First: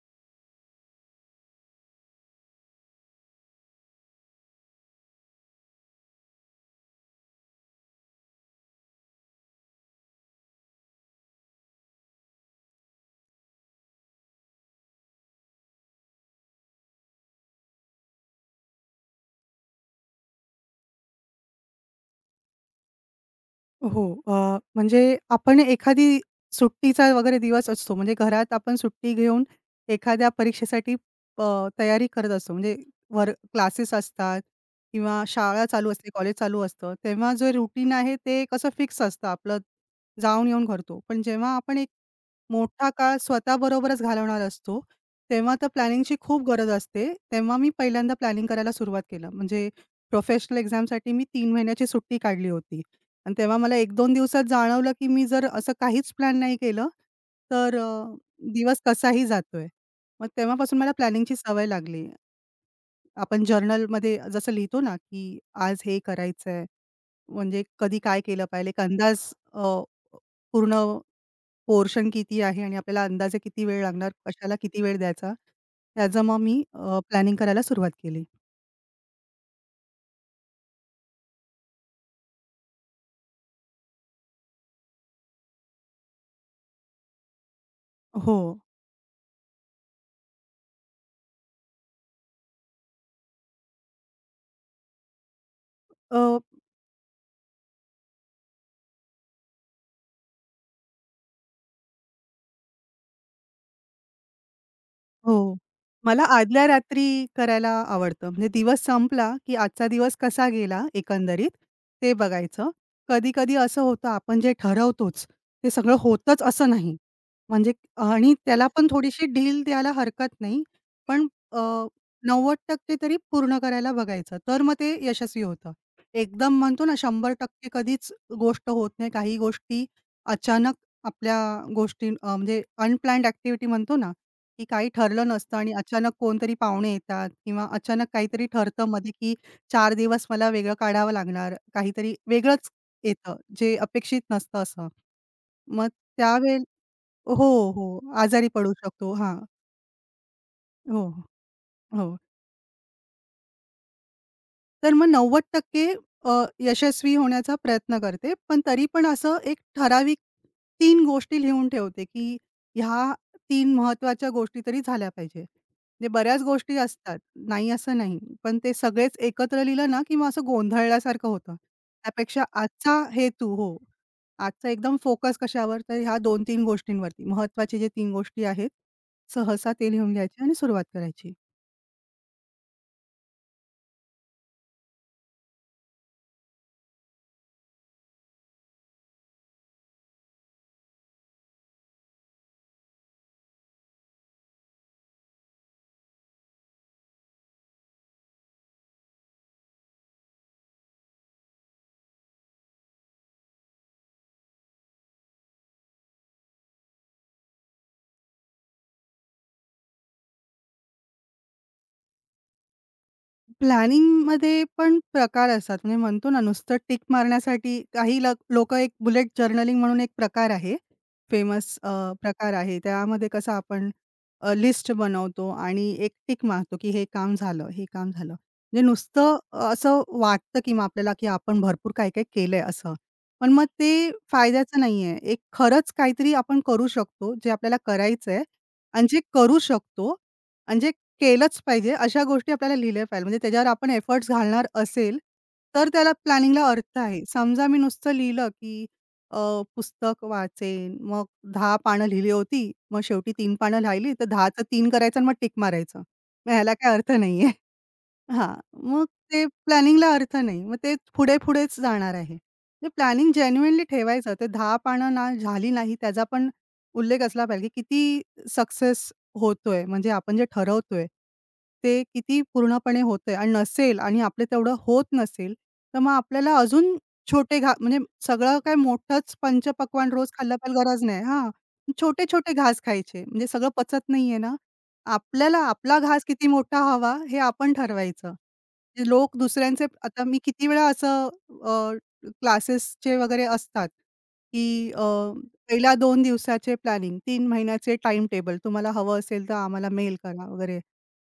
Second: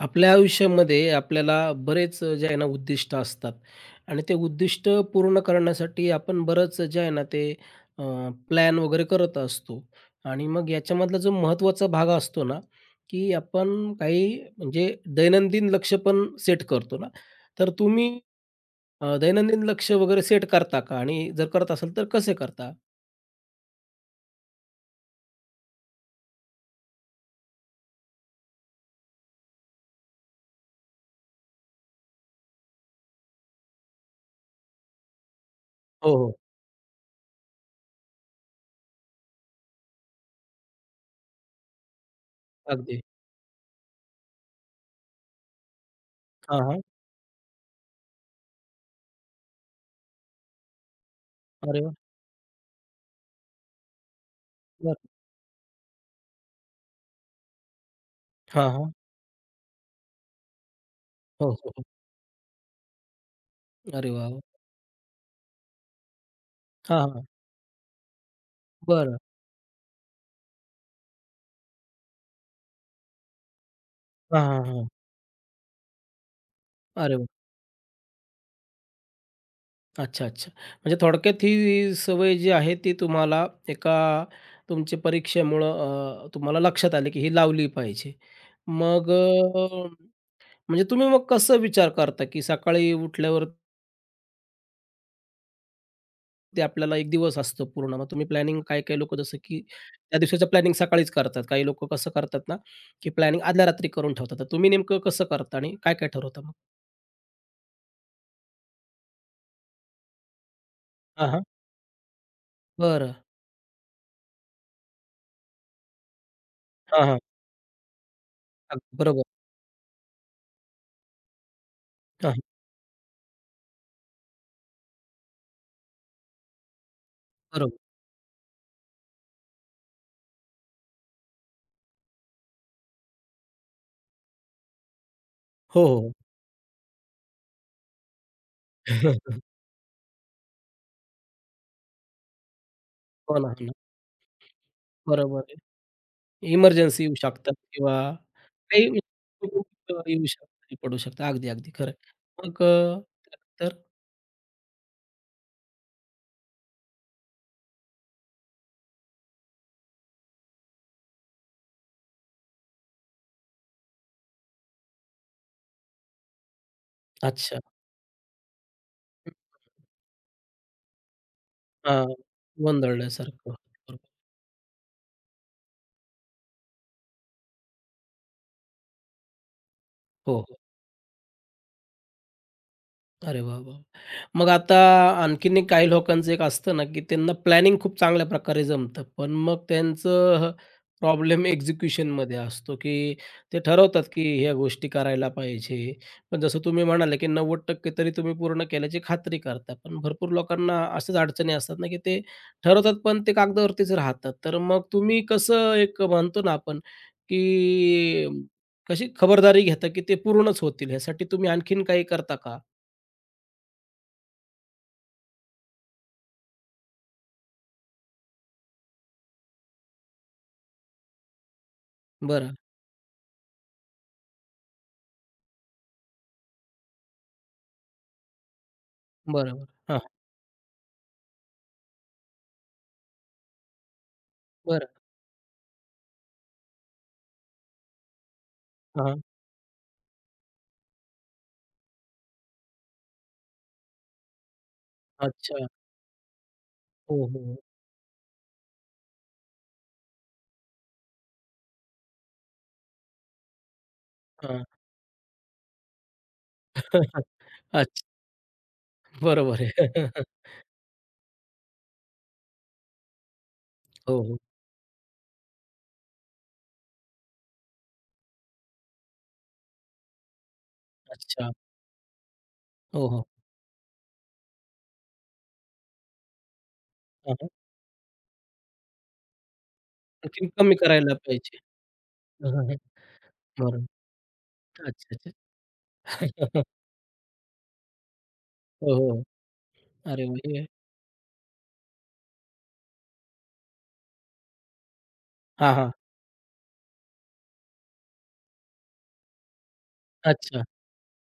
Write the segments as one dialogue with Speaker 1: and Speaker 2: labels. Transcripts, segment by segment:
Speaker 1: आपल्या आयुष्यामध्ये आपल्याला बरेच जे आहे ना उद्दिष्ट असतात आणि ते उद्दिष्ट पूर्ण करण्यासाठी आपण बरंच जे आहे ना ते अ, प्लॅन वगैरे करत असतो आणि मग याच्यामधला जो महत्त्वाचा भाग असतो ना, की आपण काही म्हणजे दैनंदिन लक्ष्य पण सेट करतो ना, तर तुम्ही दैनंदिन लक्ष्य वगैरे सेट करता का? आणि जर करत असेल तर कसे करता?
Speaker 2: हो. म्हणजे आपण एखादी सुट्टीचा वगैरे दिवस असतो, म्हणजे घरात आपण सुट्टी घेऊन एखाद्या परीक्षेसाठी तयारी करत असतो. म्हणजे वर क्लासेस असतात किंवा शाळा चालू असते,
Speaker 1: हो,
Speaker 2: कॉलेज
Speaker 1: हो.
Speaker 2: चालू असतं. तेव्हा जे रुटीन आहे ते कसं फिक्स असतं, आपलं जाऊन-येऊन करतो. पण जेव्हा आपण एक मोठा
Speaker 1: अगदी.
Speaker 2: काळ स्वतःबरोबरच घालवणार असतो, तेव्हा तर प्लॅनिंगची खूप
Speaker 1: हां,
Speaker 2: गरज
Speaker 1: हां.
Speaker 2: असते. तेव्हा मी पहिल्यांदा प्लॅनिंग करायला सुरुवात केलं. म्हणजे प्रोफेशनल एक्झामसाठी मी 3
Speaker 1: अरे
Speaker 2: महिन्याची
Speaker 1: वाह!
Speaker 2: सुट्टी काढली होती आणि तेव्हा मला एक दोन दिवसात जाणवलं,
Speaker 1: बरं.
Speaker 2: की मी जर असं काहीच प्लॅन नाही केलं, तर
Speaker 1: हां,
Speaker 2: दिवस
Speaker 1: हां.
Speaker 2: कसाही जातोय. मग तेव्हापासून मला प्लॅनिंगची
Speaker 1: हो,
Speaker 2: सवय
Speaker 1: हो, हो.
Speaker 2: लागली. आपण
Speaker 1: अरे
Speaker 2: जर्नलमध्ये
Speaker 1: वाह! वाह!
Speaker 2: जसं लिहितो ना, की आज हे करायचंय,
Speaker 1: हां, हां.
Speaker 2: म्हणजे कधी काय केलं पाहिजे, एक अंदाज
Speaker 1: बरं.
Speaker 2: पूर्ण पोर्शन किती आहे आणि आपल्याला अंदाजे किती वेळ लागणार,
Speaker 1: हां,
Speaker 2: कशाला
Speaker 1: हां,
Speaker 2: किती
Speaker 1: हां.
Speaker 2: वेळ द्यायचा, त्याचं मग मी
Speaker 1: अरे वाह!
Speaker 2: प्लॅनिंग करायला सुरुवात केली.
Speaker 1: अच्छा, अच्छा. म्हणजे थोडक्यात ही सवय जी आहे ती तुम्हाला एका तुमच्या परीक्षेमुळं तुम्हाला लक्षात आली, की ही लावली पाहिजे.
Speaker 2: हो.
Speaker 1: मग म्हणजे तुम्ही मग कसं विचार करता, की सकाळी उठल्यावरती
Speaker 2: अ
Speaker 1: आपल्याला एक दिवस असतो पूर्ण. मग तुम्ही प्लॅनिंग काही-काही लोकं जसं की त्या दिवसाचं प्लॅनिंग सकाळीच करतात. काही लोकं कसं करतात ना, की प्लॅनिंग आदल्या रात्री करून ठेवतात. तर तुम्ही नेमकं कसं
Speaker 2: हो.
Speaker 1: करता आणि काय-काय
Speaker 2: मला
Speaker 1: ठरवता मग?
Speaker 2: आदल्या रात्री करायला आवडतं. म्हणजे दिवस संपला, की आजचा दिवस कसा गेला
Speaker 1: हां, हां.
Speaker 2: एकंदरीत ते बघायचं.
Speaker 1: बरं.
Speaker 2: कधी-कधी असं होतं आपण जे ठरवतोच, ते सगळं होतच असं नाही.
Speaker 1: हां, हां.
Speaker 2: म्हणजे आणि त्याला पण
Speaker 1: अगदी बरोबर.
Speaker 2: थोडीशी ढील द्यायला हरकत नाही. पण अ,
Speaker 1: हां, हां.
Speaker 2: 90% तरी पूर्ण करायला बघायचं. तर मग ते यशस्वी होतं. एकदम म्हणतो ना 100%
Speaker 1: बरोबर.
Speaker 2: कधीच गोष्ट होत नाही. काही गोष्टी अचानक आपल्या गोष्टी म्हणजे अनप्लॅन्ड ॲक्टिव्हिटी म्हणतो ना की काही ठरलं नसतं आणि
Speaker 1: हो,
Speaker 2: अचानक
Speaker 1: हो.
Speaker 2: कोणतरी पाहुणे येतात किंवा अचानक काहीतरी ठरतं मध्ये, की चार दिवस मला वेगळं काढावं लागणार. काहीतरी वेगळंच येतं,
Speaker 1: हो ना, हो ना.
Speaker 2: जे अपेक्षित नसतं असं.
Speaker 1: बरोबर
Speaker 2: मग
Speaker 1: आहे.
Speaker 2: त्यावेळेला
Speaker 1: इमर्जन्सी येऊ शकतात
Speaker 2: हो,
Speaker 1: किंवा
Speaker 2: हो. आजारी पडू
Speaker 1: काही
Speaker 2: शकतो. हां.
Speaker 1: येऊ शकतात, पडू
Speaker 2: हो,
Speaker 1: शकतात. अगदी, अगदी खरं
Speaker 2: हो.
Speaker 1: आहे. मग त्यानंतर
Speaker 2: तर मग 90% यशस्वी होण्याचा प्रयत्न करते. पण तरी पण असं एक ठराविक तीन गोष्टी लिहून ठेवते, की ह्या तीन महत्वाच्या गोष्टी तरी झाल्या पाहिजे. म्हणजे बऱ्याच गोष्टी असतात,
Speaker 1: अच्छा.
Speaker 2: नाही असं नाही. पण ते सगळेच एकत्र लिहिलं ना, की मग असं गोंधळल्यासारखं होतं.
Speaker 1: हां,
Speaker 2: त्यापेक्षा आजचा
Speaker 1: गोंधळल्यासारखं.
Speaker 2: हेतू हो.
Speaker 1: हो.
Speaker 2: आजचा एकदम फोकस कशावर? तर ह्या 2-3 गोष्टींवरती. महत्त्वाचे जे 3 गोष्टी आहेत, सहसा ते लिहून घ्यायचे
Speaker 1: हो.
Speaker 2: आणि सुरुवात करायची.
Speaker 1: अरे वाह, वाह! मग आता आणखीन एक काही लोकांचं एक असतं ना, की त्यांना प्लॅनिंग खूप चांगल्या प्रकारे जमतं. पण मग त्यांचं प्रॉब्लेम एक्झिक्युशनमध्ये असतो, की ते ठरवतात, की ह्या गोष्टी करायला पाहिजे. पण जसं तुम्ही म्हणाले, की 90% तरी तुम्ही पूर्ण केल्याची खात्री करता. पण भरपूर लोकांना अशाच अडचणी असतात ना, की ते ठरवतात, पण ते कागदावरतीच राहतात. तर मग तुम्ही कसं एक म्हणतो ना आपण, की कशी खबरदारी घेता, की ते पूर्णच होतील? ह्यासाठी तुम्ही आणखीन काही करता का?
Speaker 2: प्लॅनिंगमध्ये पण प्रकार असतात. म्हणजे म्हणतो ना, नुसतं टिक मारण्यासाठी काही एक बुलेट जर्नलिंग म्हणून एक प्रकार आहे. फेमस प्रकार
Speaker 1: बरं,
Speaker 2: आहे. त्यामध्ये कसं आपण लिस्ट बनवतो आणि एक टिक मारतो, की हे काम झालं, हे काम झालं. म्हणजे नुसतं
Speaker 1: बरं, बरं. हां,
Speaker 2: असं वाटतं, की मग आपल्याला, की आपण भरपूर काही-काही केलंय असं. पण मग ते फायद्याचं
Speaker 1: बरं.
Speaker 2: नाहीये. एक खरंच काहीतरी आपण करू शकतो, जे आपल्याला करायचंय आणि जे
Speaker 1: हां,
Speaker 2: करू शकतो आणि जे केलंच पाहिजे. अशा गोष्टी आपल्याला लिहिल्या पाहिजे. म्हणजे त्याच्यावर आपण एफर्ट्स घालणार असेल,
Speaker 1: अच्छा.
Speaker 2: तर त्याला प्लॅनिंगला अर्थ आहे.
Speaker 1: हो, हो. हो.
Speaker 2: समजा मी नुसतं लिहिलं, की अ, पुस्तक वाचेन, मग 10 पानं लिहिली होती, मग शेवटी तीन पानं राहिली, तर 10चं
Speaker 1: हां.
Speaker 2: तीन करायचं आणि मग टिक मारायचं. मग ह्याला काही अर्थ नाहीये.
Speaker 1: अच्छा.
Speaker 2: हां. मग ते
Speaker 1: बरोबर आहे.
Speaker 2: प्लॅनिंगला अर्थ नाही. मग ते पुढे-पुढेच जाणार आहे. म्हणजे प्लॅनिंग जेन्युइनली
Speaker 1: हो,
Speaker 2: ठेवायचं.
Speaker 1: हो.
Speaker 2: ते 10 पानं ना झाली नाही त्याचा पण उल्लेख असला पाहिजे, की किती सक्सेस होतोय. म्हणजे आपण जे ठरवतोय,
Speaker 1: अच्छा.
Speaker 2: ते किती पूर्णपणे
Speaker 1: हो, हो.
Speaker 2: होतंय आणि नसेल आणि आपलं तेवढं होत नसेल, तर मग आपल्याला अजून
Speaker 1: हां, हां.
Speaker 2: छोटे घा म्हणजे सगळं काही मोठंच पंचपक्वान्न रोज
Speaker 1: आणखीन
Speaker 2: खाल्लं पण
Speaker 1: कमी
Speaker 2: गरज
Speaker 1: करायला
Speaker 2: नाही. हां.
Speaker 1: पाहिजे.
Speaker 2: छोटे-छोटे
Speaker 1: हं, हं, हं.
Speaker 2: घास खायचे. म्हणजे सगळं
Speaker 1: बरं.
Speaker 2: पचत नाहीये ना,
Speaker 1: अच्छा, अच्छा.
Speaker 2: आपल्याला आपला घास किती मोठा हवा हे आपण ठरवायचं.
Speaker 1: हो,
Speaker 2: जे
Speaker 1: हो.
Speaker 2: लोक दुसऱ्यांचे आता
Speaker 1: अरे
Speaker 2: मी
Speaker 1: वाह!
Speaker 2: किती
Speaker 1: हे
Speaker 2: वेळा असं अ, क्लासेसचे वगैरे असतात, की
Speaker 1: हां, हां.
Speaker 2: पहिल्या 2 दिवसाचे प्लॅनिंग, 3 महिन्याचे टाइम टेबल तुम्हाला हवं असेल तर आम्हाला मेल करा
Speaker 1: अच्छा.
Speaker 2: वगैरे.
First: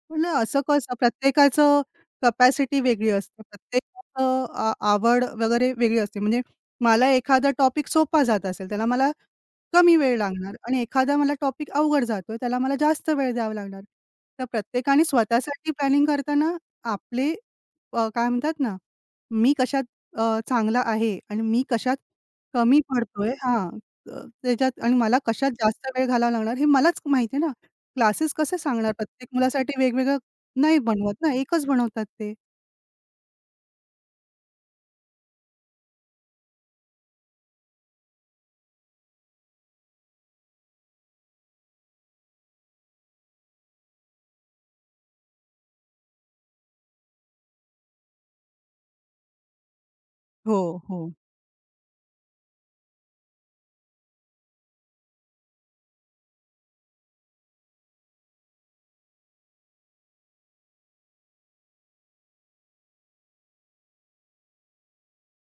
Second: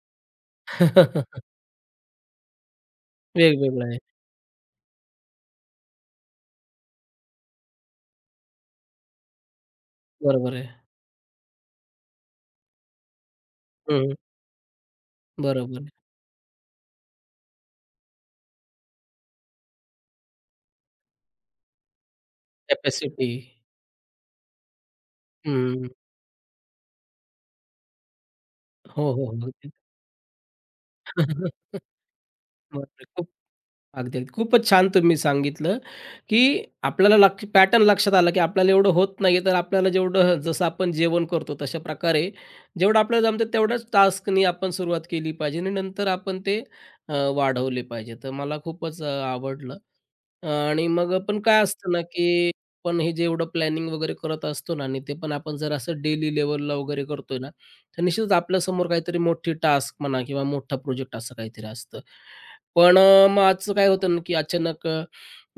Speaker 2: म्हणलं असं कसं? प्रत्येकाचं कॅपॅसिटी वेगळी असते.
Speaker 1: वेगवेगळं आहे.
Speaker 2: प्रत्येकाचं आवड वगैरे वेगळी असते. म्हणजे मला एखादा टॉपिक सोपा जात असेल, त्याला मला कमी वेळ लागणार
Speaker 1: बरोबर आहे.
Speaker 2: आणि एखादा मला टॉपिक अवघड जातोय, त्याला मला जास्त वेळ द्यावा लागणार.
Speaker 1: हं.
Speaker 2: तर प्रत्येकाने स्वतःसाठी
Speaker 1: बरोबर
Speaker 2: प्लॅनिंग करताना आपले काय म्हणतात ना, मी कशात चांगला आहे आणि मी कशात कमी पडतोय
Speaker 1: कॅपॅसिटी.
Speaker 2: हां, त्याच्यात आणि मला कशात जास्त वेळ घालावा लागणार हे मलाच माहिती ना. क्लासेस कसे सांगणार?
Speaker 1: हो, हो,
Speaker 2: प्रत्येक
Speaker 1: हो.
Speaker 2: मुलासाठी वेगवेगळं नाही बनवत ना, एकच बनवतात ते.
Speaker 1: बरोबर आहे. अगदी, अगदी. खूपच छान तुम्ही सांगितलं, की आपल्याला लक्ष पॅटर्न लक्षात आला, की आपल्याला एवढं होत नाही तर आपल्याला जेवढं जसं आपण जेवण करतो तशा प्रकारे जेवढं आपल्याला जमतं तेवढ्याच टास्कनी आपण सुरुवात केली पाहिजे आणि नंतर आपण ते वाढवले पाहिजे. तर मला खूपच आवडलं.
Speaker 2: हो,
Speaker 1: आणि
Speaker 2: हो.
Speaker 1: मग पण काय असतं ना, की आपण हे जेवढं प्लॅनिंग वगैरे करत असतो ना आणि ते पण आपण जर असं डेली लेव्हलला वगैरे करतोय ना, तर निश्चितच आपल्यासमोर काहीतरी मोठी टास्क म्हणा किंवा मोठा प्रोजेक्ट असं काहीतरी असतं. पण मग आजचं काय होतं ना, की अचानक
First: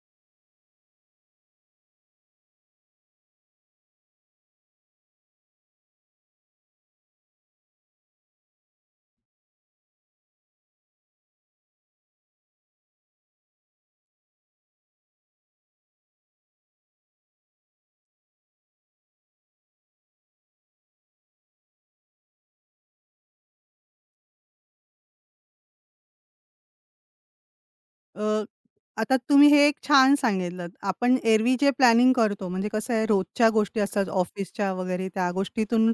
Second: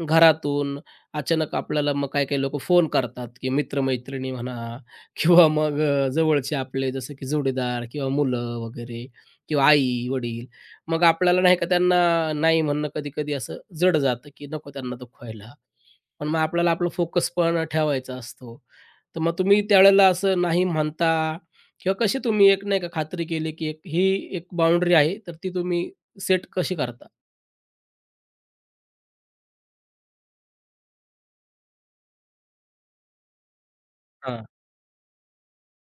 Speaker 1: घरातून अचानक आपल्याला मग काही-काही लोकं फोन करतात, की मित्र म्हणा किंवा मग जवळचे आपले जसं की जोडीदार किंवा मुलं वगैरे किंवा आई-वडील मग आपल्याला नाही का त्यांना नाही म्हणणं कधी-कधी असं जड जातं, की नको त्यांना दुखवायला. पण मग आपल्याला आपला फोकस पण ठेवायचा असतो. तर मग तुम्ही त्यावेळेला असं नाही म्हणता किंवा कशी तुम्ही एक नाही का खात्री केली, की एक ही एक बाउंडरी आहे, तर ती तुम्ही सेट कशी करता?
Speaker 2: अ, आता तुम्ही हे एक छान सांगितलंत. आपण एरवी जे प्लॅनिंग करतो, म्हणजे कसं आहे रोजच्या गोष्टी असतात
Speaker 1: हां.
Speaker 2: ऑफिसच्या वगैरे त्या गोष्टीतून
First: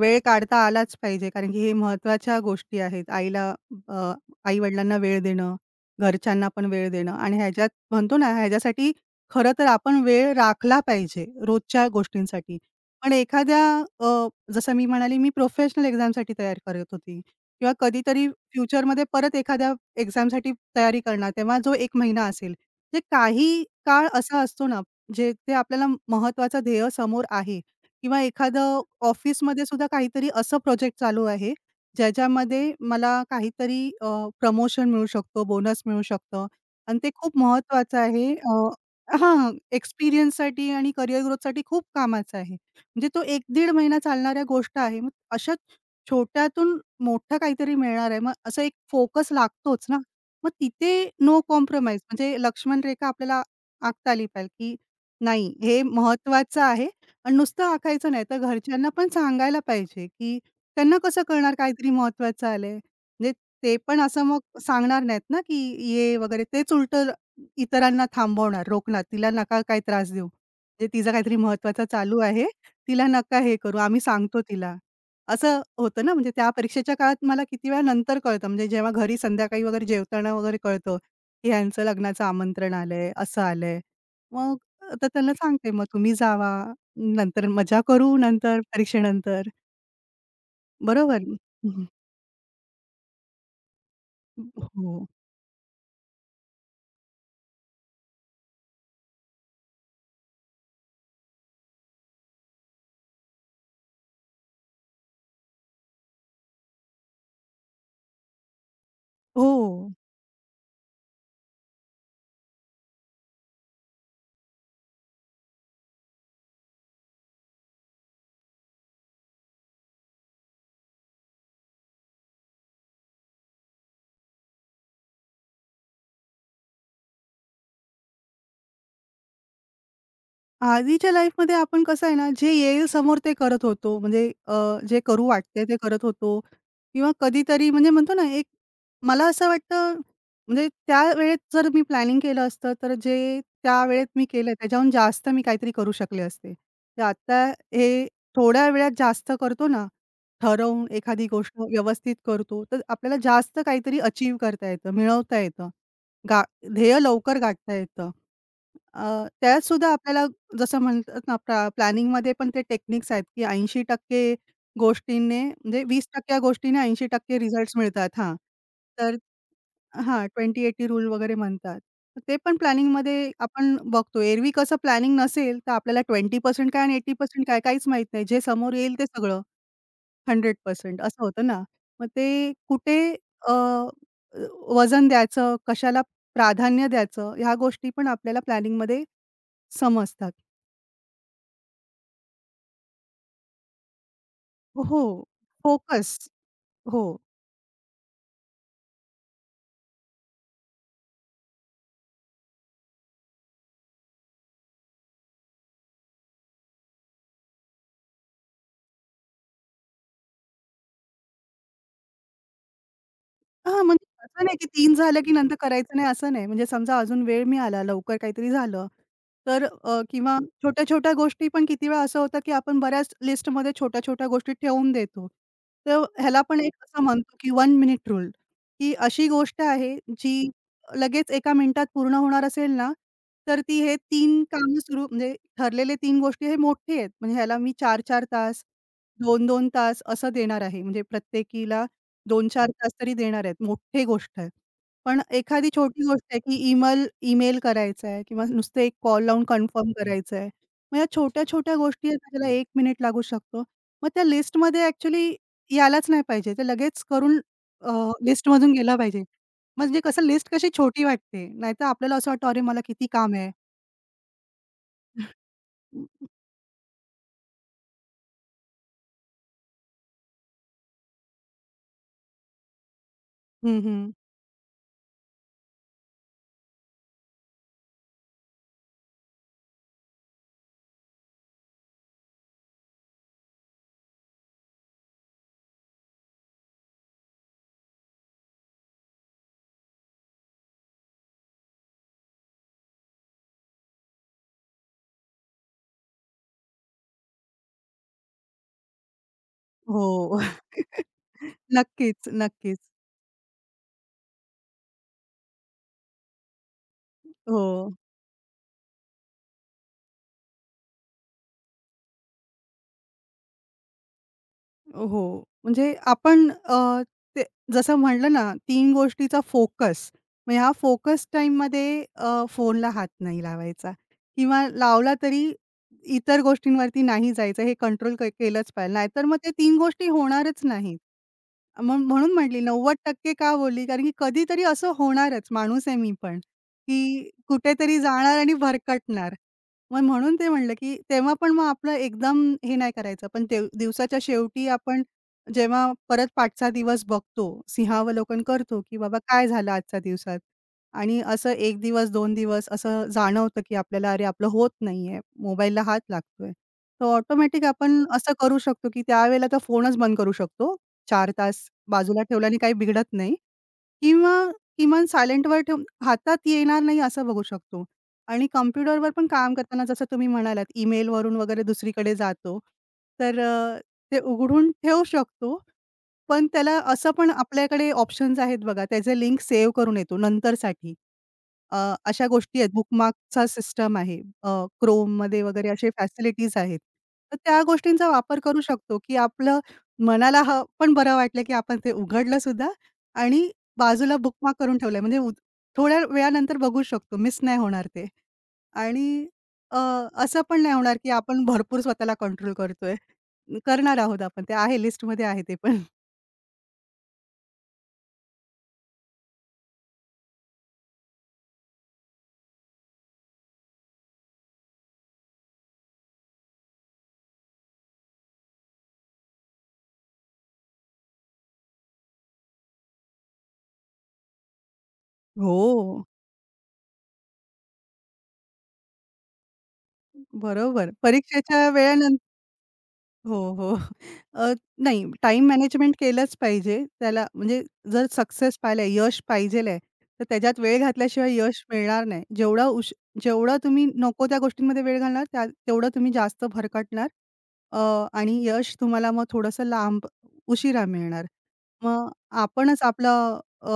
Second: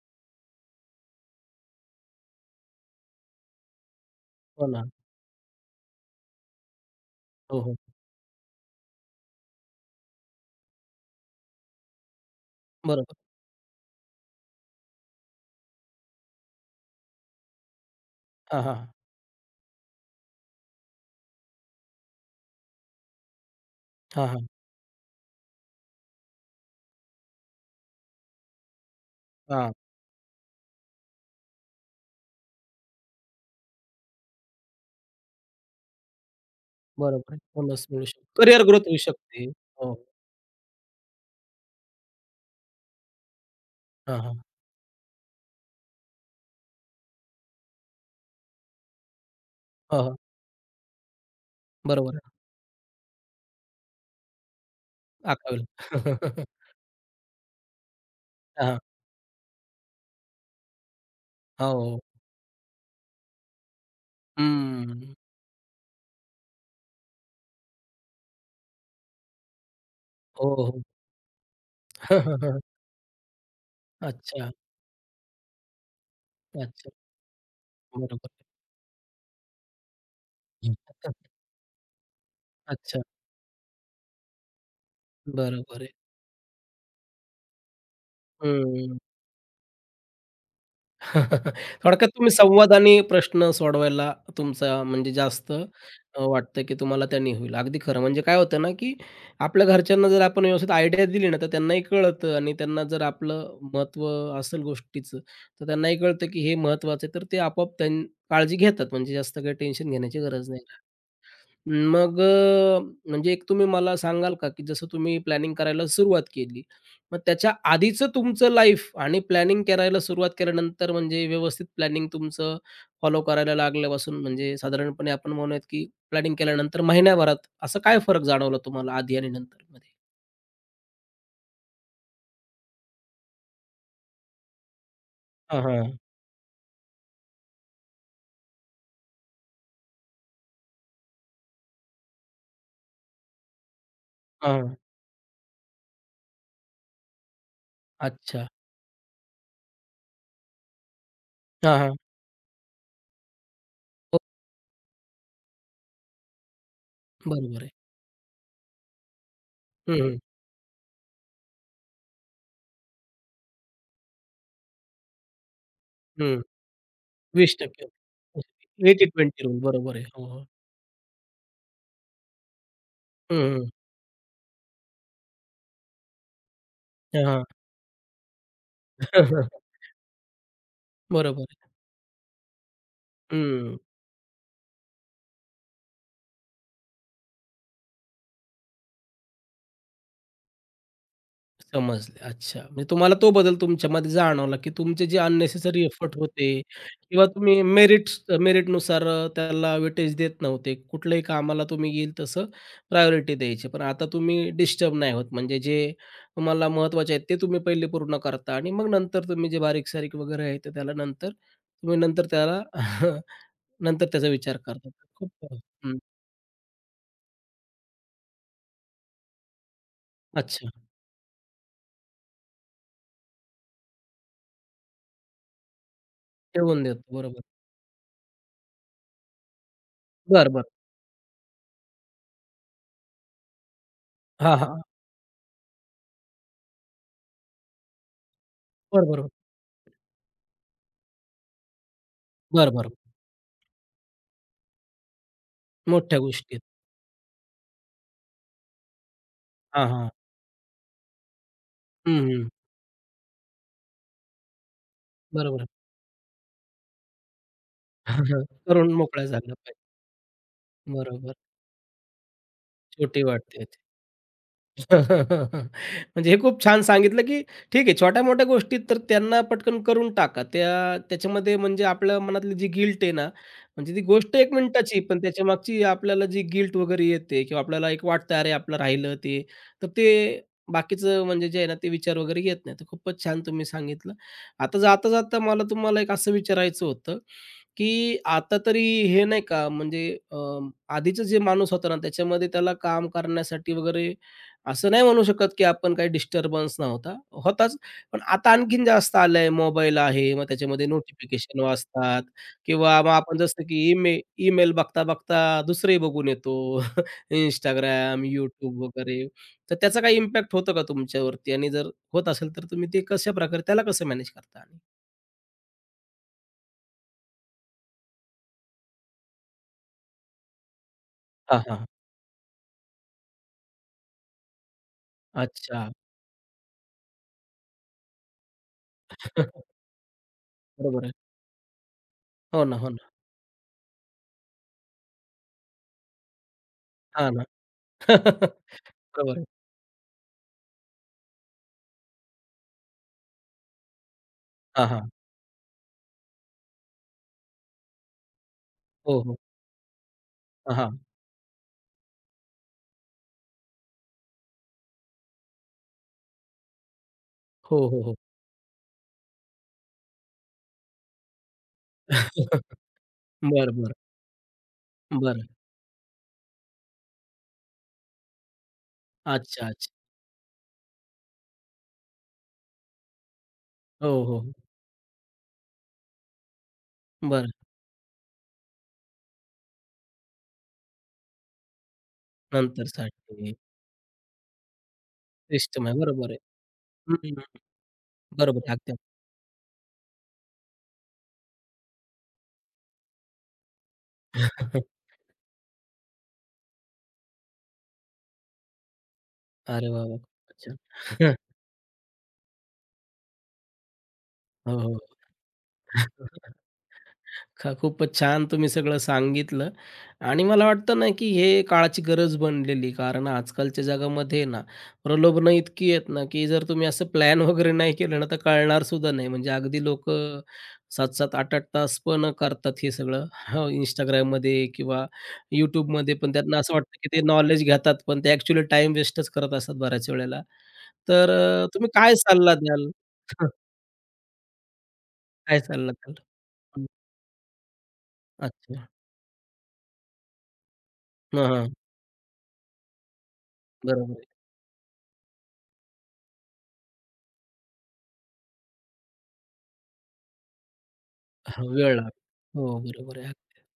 Speaker 2: वेळ काढता आलाच पाहिजे. कारण की हे महत्वाच्या गोष्टी आहेत. अ,
Speaker 1: हो ना.
Speaker 2: आई-वडिलांना वेळ देणं, घरच्यांना पण वेळ देणं आणि
Speaker 1: हो,
Speaker 2: ह्याच्यात
Speaker 1: हो.
Speaker 2: म्हणतो ना ह्याच्यासाठी खरं तर आपण वेळ राखला पाहिजे रोजच्या गोष्टींसाठी. पण
Speaker 1: बरोबर.
Speaker 2: एखाद्या अ, जसं मी म्हणाली मी प्रोफेशनल एक्झामसाठी तयारी करत होती किंवा कधीतरी
Speaker 1: हां, हां.
Speaker 2: फ्युचरमध्ये परत एखाद्या एक्झामसाठी तयारी करणार, तेव्हा जो एक महिना असेल. म्हणजे काही काळ
Speaker 1: हां,
Speaker 2: असा
Speaker 1: हां.
Speaker 2: असतो ना, जेथे आपल्याला महत्त्वाचं ध्येय समोर आहे किंवा एखादं ऑफिसमध्ये
Speaker 1: हां.
Speaker 2: सुद्धा काहीतरी असं प्रोजेक्ट चालू आहे, ज्याच्यामध्ये मला काहीतरी प्रमोशन मिळू शकतो, बोनस मिळू शकतं आणि ते
Speaker 1: बरोबर
Speaker 2: खूप
Speaker 1: आहे. बोनस
Speaker 2: महत्त्वाचं
Speaker 1: मिळू शकतो.
Speaker 2: आहे.
Speaker 1: करियर ग्रोथ होऊ शकते. हो.
Speaker 2: एक्सपिरियन्ससाठी आणि करियर ग्रोथसाठी खूप कामाचं आहे. म्हणजे तो 1-1.5 महिना
Speaker 1: हां, हां.
Speaker 2: चालणाऱ्या गोष्ट आहे. मग अशा छोट्यातून मोठं काहीतरी मिळणार आहे. मग असं एक फोकस लागतोच ना.
Speaker 1: हो, हो.
Speaker 2: मग तिथे नो कॉम्प्रोमाईज
Speaker 1: बरोबर आहे.
Speaker 2: म्हणजे लक्ष्मण रेखा आपल्याला आखता आली पाहिजे, की नाही
Speaker 1: आखावी लागते.
Speaker 2: हे महत्वाचं आहे आणि नुसतं आखायचं नाही, तर
Speaker 1: हां,
Speaker 2: घरच्यांना पण सांगायला पाहिजे, की त्यांना कसं कळणार काहीतरी
Speaker 1: हो.
Speaker 2: महत्वाचं आलंय. म्हणजे ते पण असं मग सांगणार
Speaker 1: हं.
Speaker 2: नाहीत ना, की ये वगैरे तेच उलटं इतरांना थांबवणार, रोखणार. तिला नका काही त्रास देऊ.
Speaker 1: हो, हो.
Speaker 2: म्हणजे तिचं काहीतरी महत्वाचं चालू
Speaker 1: हं, हं,
Speaker 2: आहे.
Speaker 1: हं.
Speaker 2: तिला नका हे करू. आम्ही सांगतो
Speaker 1: अच्छा,
Speaker 2: तिला. असं होतं ना, म्हणजे त्या
Speaker 1: अच्छा.
Speaker 2: परीक्षेच्या काळात मला किती वेळा नंतर
Speaker 1: बरोबर
Speaker 2: कळतं,
Speaker 1: आहे.
Speaker 2: म्हणजे जेव्हा घरी संध्याकाळी वगैरे जेवताना वगैरे कळतं, की ह्यांचं लग्नाचं आमंत्रण
Speaker 1: अच्छा.
Speaker 2: आलंय, असं आलंय. मग आता त्यांना सांगते,
Speaker 1: बरोबर
Speaker 2: "मग
Speaker 1: आहे.
Speaker 2: तुम्ही जावा, नंतर मजा करू, नंतर
Speaker 1: हं.
Speaker 2: परीक्षेनंतर." बरोबर. हं,
Speaker 1: थोडक्यात तुम्ही संवाद आणि प्रश्न सोडवायला तुमचा
Speaker 2: हो.
Speaker 1: म्हणजे जास्त वाटतं की तुम्हाला त्यांनी होईल. अगदी खरं. म्हणजे काय होतं ना, की आपल्या घरच्यांना जर आपण व्यवस्थित आयडिया दिली ना, तर त्यांनाही कळतं आणि त्यांना जर आपलं महत्त्व असेल गोष्टीचं, तर त्यांनाही कळतं की हे महत्त्वाचं आहे. तर ते आपोआप त्यां काळजी घेतात. म्हणजे जास्त
Speaker 2: हो.
Speaker 1: काही टेन्शन घेण्याची गरज नाही. मग म्हणजे एक तुम्ही मला सांगाल का, की जसं तुम्ही प्लॅनिंग करायला सुरुवात केली, मग त्याच्या आधीचं तुमचं लाईफ आणि प्लॅनिंग करायला सुरुवात केल्यानंतर म्हणजे व्यवस्थित प्लॅनिंग तुमचं फॉलो करायला लागल्यापासून म्हणजे साधारणपणे आपण म्हणूयात, की प्लॅनिंग केल्यानंतर महिन्याभरात असं काय फरक जाणवला तुम्हाला आधी आणि नंतरमध्ये?
Speaker 2: आधीच्या लाईफमध्ये आपण कसं आहे ना, जे येईल समोर ते करत होतो. म्हणजे जे करू
Speaker 1: हां,
Speaker 2: वाटते ते
Speaker 1: हां.
Speaker 2: करत होतो किंवा कधीतरी म्हणजे म्हणतो ना, एक मला असं वाटतं म्हणजे त्यावेळेत जर मी प्लॅनिंग केलं असतं, तर जे त्यावेळेत मी केलं
Speaker 1: हां.
Speaker 2: त्याच्याहून जास्त मी काहीतरी करू शकले असते. तर आता हे
Speaker 1: अच्छा.
Speaker 2: थोड्या वेळात जास्त करतो ना, ठरवून एखादी गोष्ट
Speaker 1: हां, हां.
Speaker 2: व्यवस्थित करतो, तर आपल्याला जास्त काहीतरी
Speaker 1: हो,
Speaker 2: अचीव्ह करता येतं, मिळवता येतं. गा ध्येय लवकर
Speaker 1: बरोबर आहे.
Speaker 2: गाठता येतं. अ, त्यातसुद्धा
Speaker 1: हं, हं,
Speaker 2: आपल्याला जसं म्हणतात ना प्लॅनिंगमध्ये पण ते टेक्निक्स आहेत, की 80% गोष्टींनी म्हणजे
Speaker 1: हं.
Speaker 2: 20% गोष्टीने 80% रिझल्ट्स
Speaker 1: 20%
Speaker 2: मिळतात. हां. तर
Speaker 1: 80-20 रूल बरोबर आहे.
Speaker 2: हां,
Speaker 1: हो, हो.
Speaker 2: 20-80 रूल वगैरे म्हणतात. तर ते पण प्लॅनिंगमध्ये
Speaker 1: हं, हं.
Speaker 2: आपण बघतो. एरवी कसं प्लॅनिंग नसेल, तर आपल्याला 20% काय आणि 80%
Speaker 1: हां,
Speaker 2: काय, काहीच माहीत नाही. जे समोर येईल ते सगळं 100% असं
Speaker 1: बरोबर
Speaker 2: होतं ना.
Speaker 1: आहे.
Speaker 2: मग ते कुठे अ,
Speaker 1: हं.
Speaker 2: वजन द्यायचं, कशाला प्राधान्य द्यायचं, ह्या गोष्टी पण आपल्याला प्लॅनिंगमध्ये समजतात.
Speaker 1: समजले. अच्छा. म्हणजे तुम्हाला तो बदल तुमच्यामध्ये जाणवला, की
Speaker 2: हो. हो.
Speaker 1: तुमचे जे अननेसेसरी
Speaker 2: फोकस.
Speaker 1: एफर्ट होते
Speaker 2: हो.
Speaker 1: किंवा तुम्ही मेरिट्स मेरिटनुसार त्याला वेटेज देत नव्हते. कुठल्याही कामाला तुम्ही येईल तसं प्रायोरिटी द्यायची. पण आता तुम्ही डिस्टर्ब नाही होत. म्हणजे जे तुम्हाला महत्त्वाचे आहेत, ते तुम्ही पहिले पूर्ण करता आणि मग नंतर तुम्ही जे बारीक-सारीक वगैरे आहे, तर त्याला नंतर तुम्ही नंतर त्याला
Speaker 2: हां,
Speaker 1: नंतर
Speaker 2: म्हणजे
Speaker 1: त्याचा
Speaker 2: असं नाही,
Speaker 1: विचार
Speaker 2: की
Speaker 1: करता.
Speaker 2: 3 झालं,
Speaker 1: खूप
Speaker 2: की नंतर
Speaker 1: बरं.
Speaker 2: करायचं
Speaker 1: हं.
Speaker 2: नाही असं नाही. म्हणजे समजा अजून वेळ मिळाला, लवकर काहीतरी झालं, तर किंवा
Speaker 1: अच्छा.
Speaker 2: छोट्या-छोट्या गोष्टी पण किती वेळा असं होतं, की आपण बऱ्याच लिस्टमध्ये छोट्या-छोट्या गोष्टी ठेवून देतो. तर ह्याला पण एक
Speaker 1: ठेवून
Speaker 2: असं
Speaker 1: देतो.
Speaker 2: म्हणतो,
Speaker 1: बरोबर.
Speaker 2: की 1 मिनिट रूल, की अशी गोष्ट आहे जी
Speaker 1: बरं, बरं.
Speaker 2: लगेच एका मिनिटात पूर्ण होणार असेल ना, तर ती हे 3
Speaker 1: हां,
Speaker 2: कामं
Speaker 1: हां.
Speaker 2: सुरू म्हणजे ठरलेले 3 गोष्टी हे मोठे आहेत. म्हणजे ह्याला मी 4-4 तास,
Speaker 1: बरं, बरं.
Speaker 2: 2-2 तास असं देणार आहे. म्हणजे प्रत्येकीला 2-4
Speaker 1: बरं, बरं.
Speaker 2: तास तरी देणार आहेत. मोठी गोष्ट आहे. पण एखादी छोटी
Speaker 1: मोठ्या
Speaker 2: गोष्ट आहे,
Speaker 1: गोष्टी
Speaker 2: की
Speaker 1: आहेत.
Speaker 2: ईमेल ईमेल करायचा आहे किंवा नुसतं एक कॉल लावून
Speaker 1: हां,
Speaker 2: कन्फर्म
Speaker 1: हां.
Speaker 2: करायचं आहे. मग या छोट्या-छोट्या गोष्टी आहेत
Speaker 1: हं,
Speaker 2: ज्याला
Speaker 1: हं.
Speaker 2: एक मिनिट लागू शकतो. मग त्या लिस्टमध्ये ॲक्चुअली
Speaker 1: बरोबर.
Speaker 2: यायलाच नाही पाहिजे. ते लगेच करून लिस्टमधून
Speaker 1: तरुण
Speaker 2: गेला पाहिजे.
Speaker 1: मोकळा झाला पाहिजे.
Speaker 2: म्हणजे कसं लिस्ट कशी छोटी
Speaker 1: बरोबर.
Speaker 2: वाटते. नाहीतर आपल्याला असं वाटतं, "अरे मला किती
Speaker 1: छोटी
Speaker 2: काम आहे."
Speaker 1: वाटते. म्हणजे हे खूप छान सांगितलं, की ठीक आहे छोट्या-मोठ्या गोष्टी तर त्यांना पटकन करून टाका. त्या त्याच्यामध्ये म्हणजे आपल्या मनातली जी गिल्ट आहे ना,
Speaker 2: हं,
Speaker 1: म्हणजे ती
Speaker 2: हं.
Speaker 1: गोष्ट 1 मिनिटाची, पण त्याच्यामागची आपल्याला जी गिल्ट वगैरे येते किंवा आपल्याला एक वाटतं अरे आपलं राहिलं ते, तर ते बाकीचं म्हणजे जे आहे ना ते विचार वगैरे येत नाही. तर खूपच छान तुम्ही सांगितलं. आता जाता-जाता मला तुम्हाला एक असं विचारायचं होतं, की आता तरी हे नाही का म्हणजे अ, आधीचं जे माणूस होता ना त्याच्यामध्ये त्याला काम करण्यासाठी वगैरे असं नाही म्हणू शकत, की आपण काही डिस्टर्बन्स नव्हता. होताच, पण आता आणखीन जास्त आलंय. मोबाईल
Speaker 2: हो.
Speaker 1: आहे, मग त्याच्यामध्ये नोटिफिकेशन वाजतात
Speaker 2: नक्कीच, नक्कीच.
Speaker 1: किंवा मग आपण जसं की ईमेल बघता-बघता दुसरंही बघून येतो.
Speaker 2: हो.
Speaker 1: Instagram, YouTube वगैरे. तर त्याचा काही इम्पॅक्ट होतो का तुमच्यावरती? आणि जर होत असेल, तर तुम्ही ते कशाप्रकारे त्याला कसं मॅनेज करता? आणि
Speaker 2: हो. म्हणजे आपण ते जसं म्हटलं ना 3 गोष्टीचा फोकस. मग ह्या फोकस
Speaker 1: हां, हां.
Speaker 2: टाईममध्ये फोनला हात नाही लावायचा किंवा लावला तरी
Speaker 1: अच्छा.
Speaker 2: इतर गोष्टींवरती नाही जायचं. हे कंट्रोल केलंच पाहिजे. नाहीतर मग ते 3 गोष्टी होणारच नाहीत.
Speaker 1: बरोबर आहे.
Speaker 2: मग म्हणून म्हटली
Speaker 1: हो ना, हो ना.
Speaker 2: 90% का बोलली? कारण की कधीतरी असं होणारच. माणूस आहे मी पण, की
Speaker 1: हां ना.
Speaker 2: कुठेतरी जाणार आणि भरकटणार.
Speaker 1: बरोबर आहे.
Speaker 2: मग म्हणून ते म्हणलं, की तेव्हा पण मग आपलं एकदम हे नाही करायचं. पण देव दिवसाच्या शेवटी
Speaker 1: हां,
Speaker 2: आपण
Speaker 1: हां.
Speaker 2: जेव्हा परत पाठचा दिवस बघतो, सिंहावलोकन करतो, की बाबा
Speaker 1: हो, हो.
Speaker 2: काय झालं आजच्या दिवसात?
Speaker 1: हां, हां.
Speaker 2: आणि असं एक दिवस, दोन दिवस असं जाणवतं, की आपल्याला अरे आपलं होत नाहीये, मोबाईलला हात लागतोय. तर ऑटोमॅटिक
Speaker 1: हो, हो,
Speaker 2: आपण
Speaker 1: हो.
Speaker 2: असं करू शकतो, की त्यावेळेला तर फोनच बंद करू शकतो. 4 तास बाजूला ठेवल्याने काही बिघडत नाही.
Speaker 1: बरं, बरं.
Speaker 2: किंवा किमान
Speaker 1: बरं.
Speaker 2: सायलेंटवर ठेवून हातात येणार नाही असं बघू शकतो. आणि कॉम्प्युटरवर पण काम
Speaker 1: अच्छा,
Speaker 2: करताना
Speaker 1: अच्छा.
Speaker 2: जसं तुम्ही म्हणालात, ईमेलवरून वगैरे दुसरीकडे जातो. तर
Speaker 1: हो,
Speaker 2: ते
Speaker 1: हो. हो.
Speaker 2: उघडून ठेवू शकतो. पण त्याला असं पण
Speaker 1: बरं.
Speaker 2: आपल्याकडे ऑप्शन्स आहेत बघा, त्याचे लिंक सेव्ह करून येतो नंतरसाठी. अशा गोष्टी आहेत. बुकमार्कचा
Speaker 1: नंतरसाठी
Speaker 2: सिस्टम आहे. Chromeमध्ये वगैरे
Speaker 1: सिस्टम
Speaker 2: असे
Speaker 1: आहे. बरोबर आहे.
Speaker 2: फॅसिलिटीज आहेत.
Speaker 1: हं,
Speaker 2: तर
Speaker 1: हं.
Speaker 2: त्या गोष्टींचा वापर करू
Speaker 1: बरोबर आहे. अगदी.
Speaker 2: शकतो, की आपलं मनाला हं, पण बरं वाटलं, की आपण ते उघडलं सुद्धा आणि बाजूला बुकमार्क करून ठेवलंय. म्हणजे थोड्या वेळानंतर बघू शकतो. मिस नाही होणार ते. आणि अ,
Speaker 1: अरे वाह, वाह!
Speaker 2: असं पण नाही
Speaker 1: अच्छा.
Speaker 2: होणार, की आपण भरपूर स्वतःला कंट्रोल करतोय. करणार आहोत आपण. ते
Speaker 1: हो,
Speaker 2: आहे
Speaker 1: हो.
Speaker 2: लिस्टमध्ये आहे ते पण.
Speaker 1: खूपच छान तुम्ही सगळं सांगितलं आणि मला वाटतं ना की हे काळाची गरज बनलेली कारण आजकालच्या जगामध्ये ना प्रलोभनं इतकी आहेत ना की जर तुम्ही असं प्लॅन वगैरे नाही केलं ना तर कळणार सुद्धा नाही म्हणजे अगदी लोक सात सात आठ आठ तास पण करतात हे सगळं हो, Instagram मध्ये किंवा YouTube
Speaker 2: हो,
Speaker 1: मध्ये पण त्यांना असं वाटतं की ते नॉलेज घेतात पण ते ॲक्च्युली टाइम वेस्टच करत असतात बऱ्याच वेळेला
Speaker 2: बरोबर.
Speaker 1: तर
Speaker 2: परीक्षेच्या
Speaker 1: तुम्ही काय
Speaker 2: वेळेनंतर
Speaker 1: सल्ला द्याल?
Speaker 2: हो, हो. अ, नाही टाईम
Speaker 1: काय सल्ला
Speaker 2: मॅनेजमेंट
Speaker 1: द्याल?
Speaker 2: केलंच पाहिजे. त्याला म्हणजे जर सक्सेस
Speaker 1: अच्छा.
Speaker 2: पाहिलंय, यश पाहिजेल आहे, तर त्याच्यात वेळ घातल्याशिवाय
Speaker 1: हां,
Speaker 2: यश
Speaker 1: हां.
Speaker 2: मिळणार नाही. जेवढा तुम्ही
Speaker 1: बरोबर आहे.
Speaker 2: नको त्या गोष्टींमध्ये वेळ घालणार, त्या तेवढं तुम्ही जास्त भरकटणार अ, आणि यश तुम्हाला मग थोडंसं लांब उशिरा मिळणार.
Speaker 1: हां, वेळ
Speaker 2: मग
Speaker 1: लागतो. हो,
Speaker 2: आपणच
Speaker 1: बरोबर आहे.
Speaker 2: आपलं अ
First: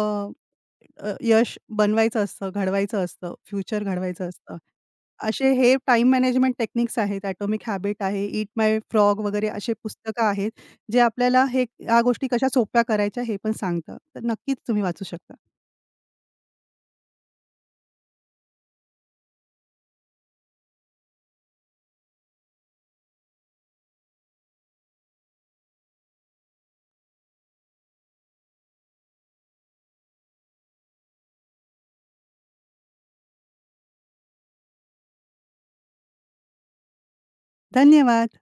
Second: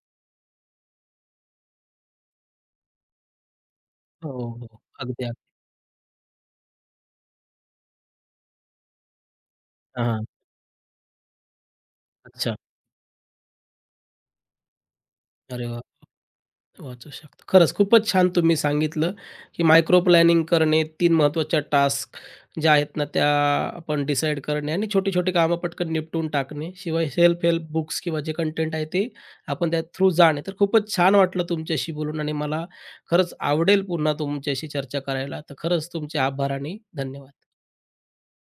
Speaker 2: अ, यश बनवायचं असतं, घडवायचं असतं, फ्युचर घडवायचं
Speaker 1: हो,
Speaker 2: असतं.
Speaker 1: हो. अगदी, अगदी.
Speaker 2: असे हे टाइम मॅनेजमेंट टेक्निक्स आहेत, Atomic Habit आहे, Eat My फ्रॉग वगैरे असे पुस्तकं
Speaker 1: हां.
Speaker 2: आहेत, जे आपल्याला हे ह्या गोष्टी कशा
Speaker 1: अच्छा.
Speaker 2: सोप्या करायच्या हे पण सांगतं. तर नक्कीच तुम्ही वाचू शकता.
Speaker 1: अरे वाह! वाचू शकतो. खरंच खूपच छान तुम्ही सांगितलं, की मायक्रो प्लॅनिंग करणे, तीन महत्त्वाच्या टास्क ज्या आहेत ना, त्या आपण डिसाईड करणे आणि छोटी-छोटी कामं पटकन निपटून टाकणे. शिवाय सेल्फ हेल्प बुक्स किंवा जे कंटेंट आहे ते आपण त्या थ्रू जाणे. तर खूपच छान वाटलं तुमच्याशी बोलून आणि मला खरंच आवडेल पुन्हा तुमच्याशी चर्चा करायला. तर खरंच तुमचे आभार आणि धन्यवाद.
Speaker 2: धन्यवाद.